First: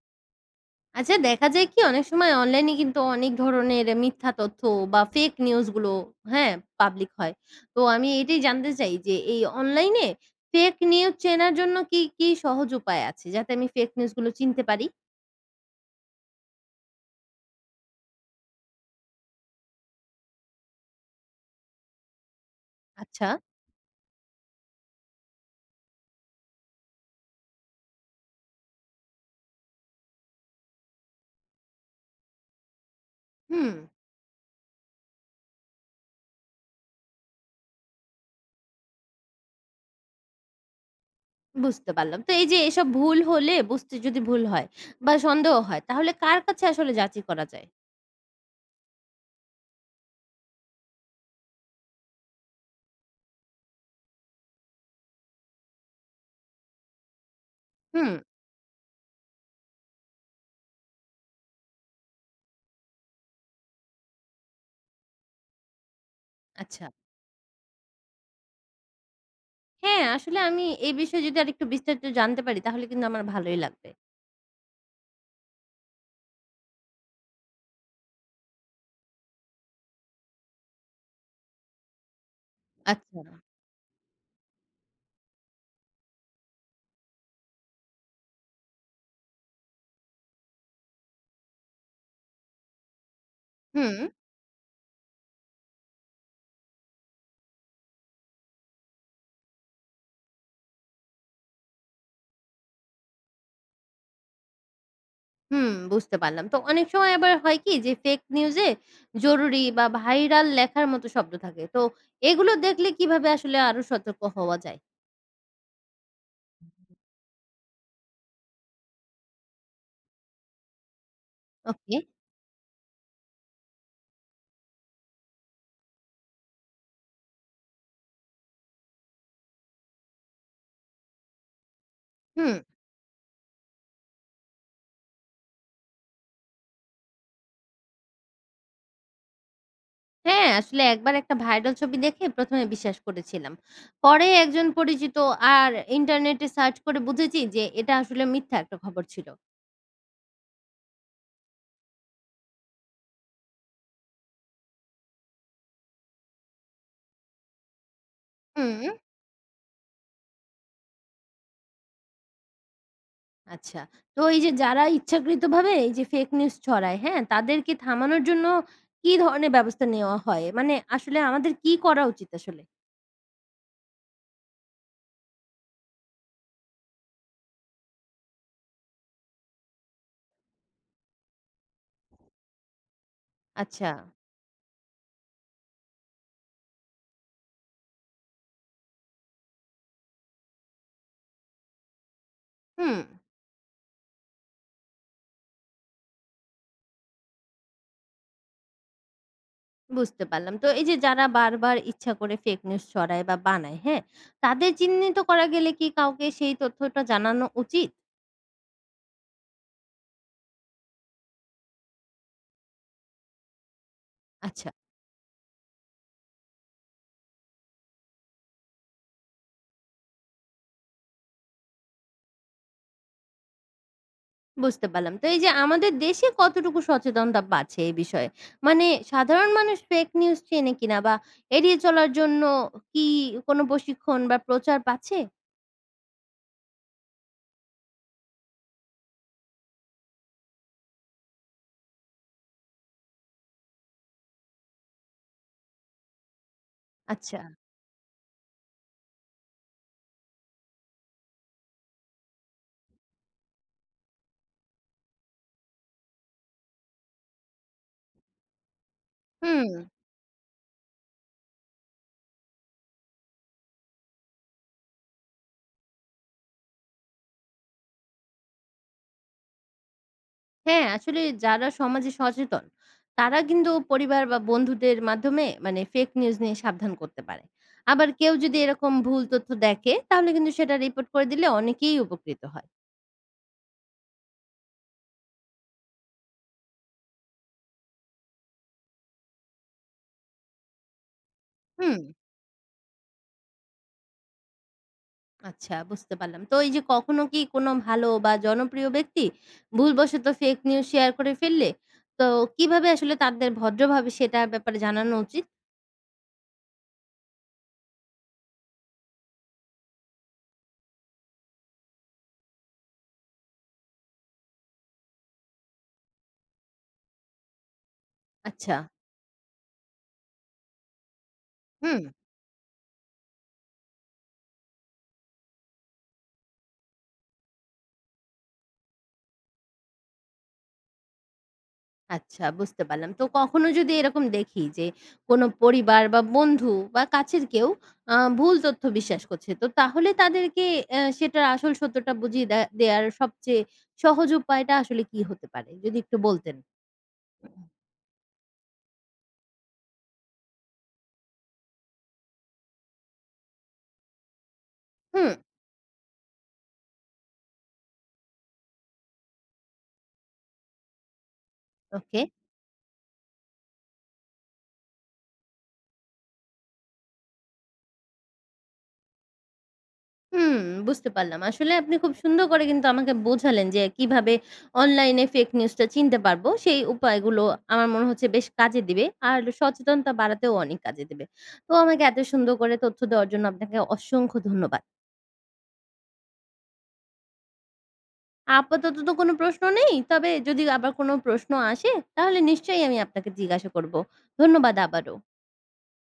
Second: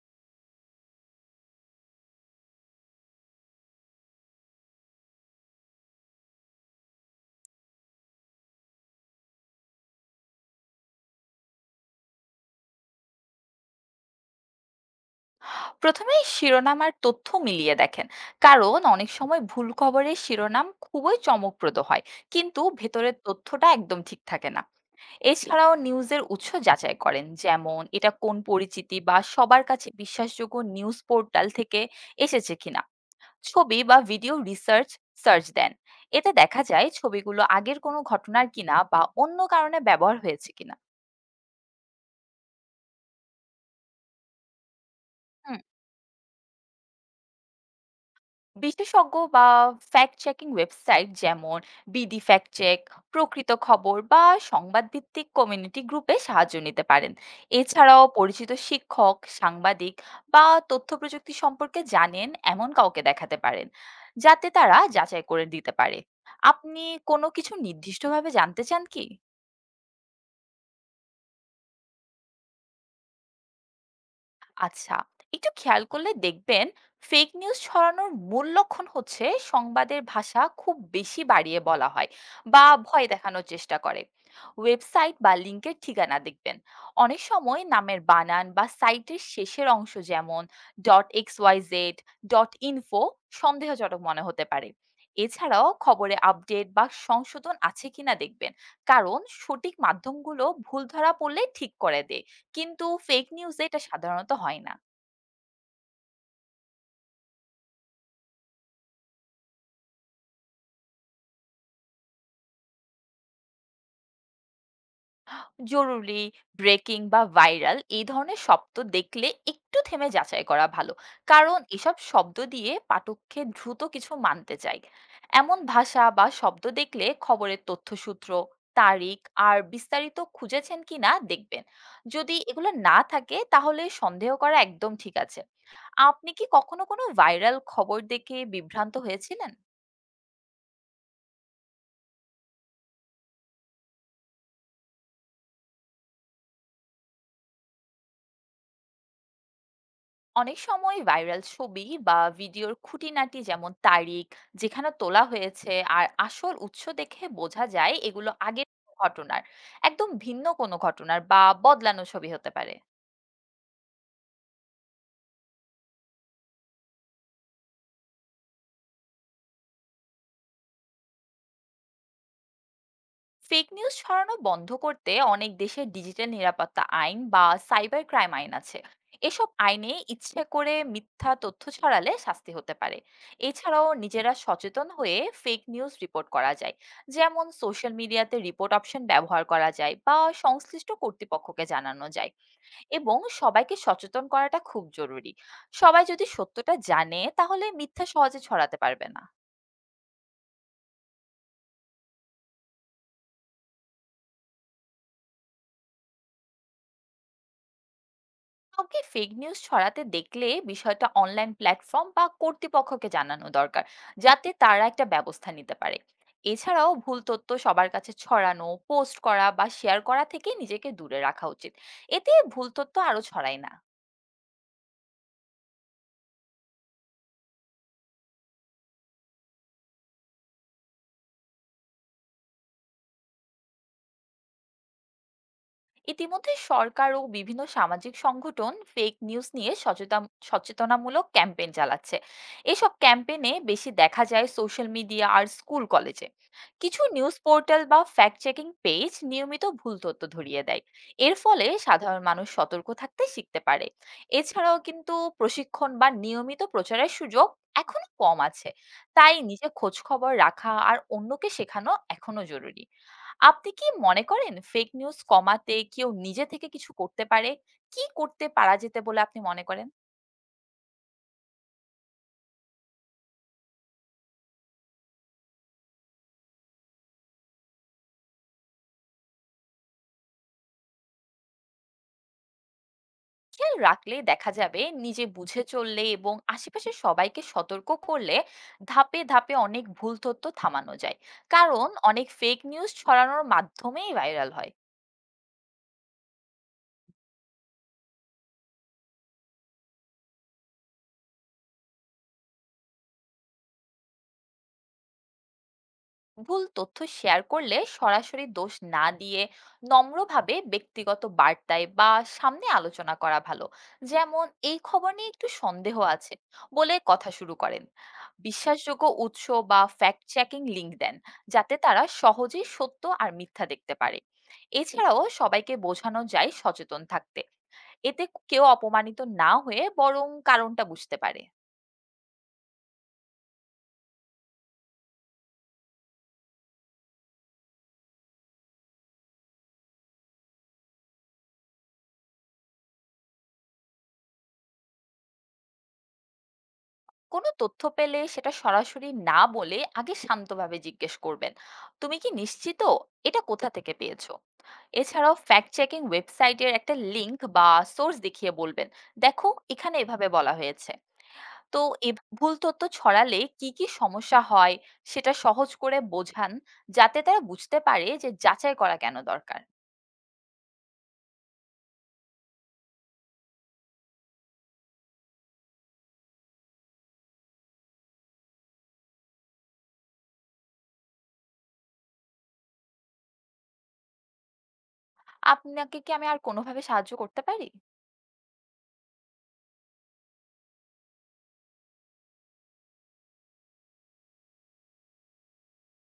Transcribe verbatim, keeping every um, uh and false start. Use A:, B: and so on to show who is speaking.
A: আচ্ছা দেখা যায় কি অনেক সময় অনলাইনে কিন্তু অনেক ধরনের মিথ্যা তথ্য বা ফেক নিউজ গুলো হ্যাঁ পাবলিক হয়। তো আমি এটাই জানতে চাই যে এই অনলাইনে ফেক নিউজ চেনার জন্য কি, কি সহজ উপায় আছে যাতে আমি ফেক নিউজ গুলো চিনতে পারি?
B: প্রথমেই শিরোনাম আর তথ্য মিলিয়ে দেখেন। কারণ অনেক সময় ভুল খবরের শিরোনাম খুবই চমকপ্রদ হয়, কিন্তু ভেতরের
A: আচ্ছা।
B: তথ্যটা একদম ঠিক থাকে না। এছাড়াও নিউজের উৎস যাচাই করেন, যেমন এটা কোন পরিচিতি বা সবার কাছে বিশ্বাসযোগ্য নিউজ পোর্টাল থেকে এসেছে কিনা।
A: হুম,
B: ছবি বা ভিডিও রিসার্চ সার্চ দেন। এতে দেখা যায় ছবিগুলো আগের কোনো ঘটনার কিনা বা অন্য কারণে ব্যবহার হয়েছে কিনা।
A: বুঝতে পারলাম। তো এই যে এসব ভুল হলে বুঝতে যদি ভুল হয় বা সন্দেহ হয় তাহলে কার কাছে আসলে যাচাই করা যায়?
B: বিশেষজ্ঞ বা ফ্যাক্ট চেকিং ওয়েবসাইট যেমন বিডি ফ্যাক্ট চেক, প্রকৃত খবর বা সংবাদ ভিত্তিক কমিউনিটি গ্রুপে সাহায্য নিতে পারেন। এছাড়াও
A: হুম,
B: পরিচিত শিক্ষক, সাংবাদিক বা তথ্য প্রযুক্তি সম্পর্কে জানেন এমন কাউকে দেখাতে পারেন, যাতে তারা যাচাই করে দিতে পারে। আপনি
A: আচ্ছা।
B: কোনো কিছু নির্দিষ্টভাবে জানতে চান কি?
A: হ্যাঁ, আসলে আমি এই বিষয়ে যদি আরেকটু বিস্তারিত জানতে পারি তাহলে কিন্তু আমার ভালোই লাগবে।
B: আচ্ছা, একটু খেয়াল করলে দেখবেন ফেক নিউজ ছড়ানোর মূল লক্ষণ হচ্ছে সংবাদের ভাষা খুব বেশি বাড়িয়ে বলা হয় বা ভয়
A: আচ্ছা,
B: দেখানোর চেষ্টা করে। ওয়েবসাইট বা লিঙ্কের ঠিকানা দেখবেন। অনেক সময় নামের বানান বা সাইটের শেষের অংশ যেমন dot X Y Z, dot info
A: হুম।
B: সন্দেহজনক মনে হতে পারে। এছাড়াও খবরে আপডেট বা সংশোধন আছে কিনা দেখবেন, কারণ সঠিক মাধ্যমগুলো ভুল ধরা পড়লে ঠিক করে দেয়, কিন্তু ফেক নিউজে এটা সাধারণত হয় না।
A: হুম, বুঝতে পারলাম। তো অনেক সময় আবার হয় কি যে ফেক নিউজে জরুরি বা ভাইরাল লেখার মতো শব্দ থাকে। তো এগুলো দেখলে কিভাবে আসলে আরো সতর্ক হওয়া যায়?
B: জরুরি, ব্রেকিং বা ভাইরাল এই ধরনের শব্দ দেখলে একটু থেমে যাচাই করা ভালো। কারণ এসব
A: ওকে।
B: শব্দ দিয়ে পাঠককে দ্রুত কিছু মানতে চাই। এমন ভাষা বা শব্দ দেখলে খবরের তথ্যসূত্র, তারিখ আর বিস্তারিত খুঁজেছেন কিনা দেখবেন। যদি
A: হুম।
B: এগুলো না থাকে তাহলে সন্দেহ করা একদম ঠিক আছে। আপনি কি কখনো কোনো ভাইরাল খবর দেখে বিভ্রান্ত হয়েছিলেন?
A: হ্যাঁ, আসলে একবার একটা ভাইরাল ছবি দেখে প্রথম এ বিশ্বাস করেছিলাম। পরে একজন পরিচিত আর ইন্টারনেটে সার্চ করে বুঝেছি যে এটা আসলে মিথ্যা একটা খবর ছিল।
B: অনেক সময় ভাইরাল ছবি বা ভিডিওর খুঁটিনাটি যেমন তারিখ, যেখানে তোলা হয়েছে আর আসল উৎস দেখে বোঝা যায় এগুলো আগের
A: হুম,
B: ঘটনার একদম ভিন্ন কোনো ঘটনার বা বদলানো ছবি হতে পারে।
A: আচ্ছা। তো এই যে যারা ইচ্ছাকৃতভাবে এই যে ফেক নিউজ ছড়ায়, হ্যাঁ? তাদেরকে থামানোর জন্য কি ধরনের ব্যবস্থা নেওয়া হয়? মানে আসলে আমাদের কি করা উচিত আসলে?
B: ফেক নিউজ ছড়ানো বন্ধ করতে অনেক দেশে ডিজিটাল নিরাপত্তা আইন বা সাইবার ক্রাইম আইন আছে। এসব আইনে ইচ্ছে করে মিথ্যা তথ্য ছড়ালে শাস্তি হতে পারে। এছাড়াও
A: আচ্ছা।
B: নিজেরা সচেতন হয়ে ফেক নিউজ রিপোর্ট করা যায়। যেমন সোশ্যাল মিডিয়াতে রিপোর্ট অপশন ব্যবহার করা যায় বা সংশ্লিষ্ট কর্তৃপক্ষকে জানানো যায়।
A: হুম,
B: এবং সবাইকে সচেতন করাটা খুব জরুরি। সবাই যদি সত্যটা জানে তাহলে মিথ্যা সহজে ছড়াতে পারবে না।
A: বুঝতে পারলাম। তো এই যে যারা বারবার ইচ্ছা করে ফেক নিউজ ছড়ায় বা বানায়, হ্যাঁ? তাদের চিহ্নিত করা গেলে কি কাউকে সেই তথ্যটা জানানো উচিত?
B: কাউকে ফেক নিউজ ছড়াতে দেখলে বিষয়টা অনলাইন প্ল্যাটফর্ম বা কর্তৃপক্ষকে জানানো দরকার, যাতে
A: আচ্ছা,
B: তারা একটা ব্যবস্থা নিতে পারে। এছাড়াও ভুল তথ্য সবার কাছে ছড়ানো, পোস্ট করা বা শেয়ার করা থেকে নিজেকে দূরে রাখা উচিত। এতে ভুল তথ্য আরো ছড়ায় না।
A: বুঝতে পারলাম। তো এই যে আমাদের দেশে কতটুকু সচেতনতা বাড়ছে এই বিষয়ে? মানে সাধারণ মানুষ ফেক নিউজ চেনে কিনা বা এড়িয়ে চলার জন্য কি কোনো প্রশিক্ষণ বা প্রচার পাচ্ছে?
B: ইতিমধ্যে সরকার ও বিভিন্ন সামাজিক সংগঠন ফেক নিউজ নিয়ে সচেতন সচেতনামূলক ক্যাম্পেইন চালাচ্ছে। এসব ক্যাম্পেইনে বেশি দেখা যায় সোশ্যাল মিডিয়া আর স্কুল কলেজে। কিছু নিউজ
A: আচ্ছা,
B: পোর্টাল বা ফ্যাক্ট চেকিং পেজ নিয়মিত ভুল তথ্য ধরিয়ে দেয়। এর ফলে সাধারণ মানুষ সতর্ক থাকতে শিখতে পারে। এছাড়াও কিন্তু প্রশিক্ষণ বা নিয়মিত প্রচারের সুযোগ এখনো কম আছে। তাই নিজে
A: হুম।
B: খোঁজ খবর রাখা আর অন্যকে শেখানো এখনো জরুরি। আপনি কি মনে করেন ফেক নিউজ কমাতে কেউ নিজে থেকে কিছু করতে পারে? কি করতে পারা যেতে বলে আপনি মনে করেন?
A: হ্যাঁ, আসলে যারা সমাজে সচেতন, তারা কিন্তু পরিবার বা বন্ধুদের মাধ্যমে মানে ফেক নিউজ নিয়ে সাবধান করতে পারে। আবার কেউ যদি এরকম ভুল তথ্য দেখে, তাহলে কিন্তু সেটা রিপোর্ট করে দিলে অনেকেই উপকৃত হয়।
B: খেয়াল রাখলে দেখা যাবে নিজে বুঝে চললে এবং আশেপাশের সবাইকে সতর্ক করলে ধাপে, ধাপে অনেক ভুল তথ্য থামানো যায়। কারণ
A: হুম।
B: অনেক ফেক নিউজ ছড়ানোর মাধ্যমেই ভাইরাল হয়।
A: আচ্ছা, বুঝতে পারলাম। তো এই যে কখনো কি কোনো ভালো বা জনপ্রিয় ব্যক্তি ভুলবশত ফেক নিউজ শেয়ার করে ফেললে, তো কিভাবে আসলে তাদের ভদ্রভাবে সেটার ব্যাপারে জানানো উচিত?
B: ভুল তথ্য শেয়ার করলে সরাসরি দোষ না দিয়ে নম্রভাবে ব্যক্তিগত বার্তায় বা সামনে আলোচনা করা ভালো। যেমন, এই খবর নিয়ে একটু সন্দেহ আছে বলে কথা শুরু করেন।
A: আচ্ছা।
B: বিশ্বাসযোগ্য উৎস বা ফ্যাক্ট চেকিং লিংক দেন, যাতে
A: হুম।
B: তারা সহজেই সত্য আর মিথ্যা দেখতে পারে। এছাড়াও সবাইকে বোঝানো যায় সচেতন থাকতে। এতে কেউ অপমানিত না হয়ে বরং কারণটা বুঝতে পারে।
A: আচ্ছা বুঝতে পারলাম। তো কখনো যদি এরকম দেখি যে কোনো পরিবার বা বন্ধু বা কাছের কেউ আ ভুল তথ্য বিশ্বাস করছে। তো তাহলে তাদেরকে অ্যা সেটার আসল সত্যটা বুঝিয়ে দে দেয়ার সবচেয়ে সহজ উপায়টা আসলে কি হতে পারে? যদি একটু বলতেন।
B: কোনো তথ্য পেলে সেটা সরাসরি না বলে আগে শান্তভাবে জিজ্ঞেস করবেন, তুমি কি নিশ্চিত, এটা কোথা থেকে পেয়েছো?
A: হুম,
B: এছাড়াও ফ্যাক্ট চেকিং ওয়েবসাইটের একটা লিংক বা সোর্স দেখিয়ে বলবেন, দেখো, এখানে এভাবে বলা হয়েছে। তো এ-
A: ওকে।
B: ভুল তথ্য ছড়ালে কি কি সমস্যা হয় সেটা সহজ করে বোঝান, যাতে তারা বুঝতে পারে যে যাচাই করা কেন দরকার।
A: হুম, বুঝতে পারলাম। আসলে আপনি খুব সুন্দর করে কিন্তু আমাকে বোঝালেন যে কিভাবে অনলাইনে ফেক নিউজটা চিনতে পারবো। সেই উপায়গুলো আমার মনে হচ্ছে বেশ কাজে দিবে। আর সচেতনতা বাড়াতেও অনেক কাজে দেবে। তো আমাকে এত সুন্দর করে তথ্য দেওয়ার জন্য আপনাকে অসংখ্য ধন্যবাদ।
B: আপনাকে কি আমি আর কোনোভাবে সাহায্য করতে পারি?
A: আপাতত তো কোনো প্রশ্ন নেই। তবে যদি আবার কোনো প্রশ্ন আসে তাহলে নিশ্চয়ই আমি আপনাকে জিজ্ঞাসা করব। ধন্যবাদ আবারও।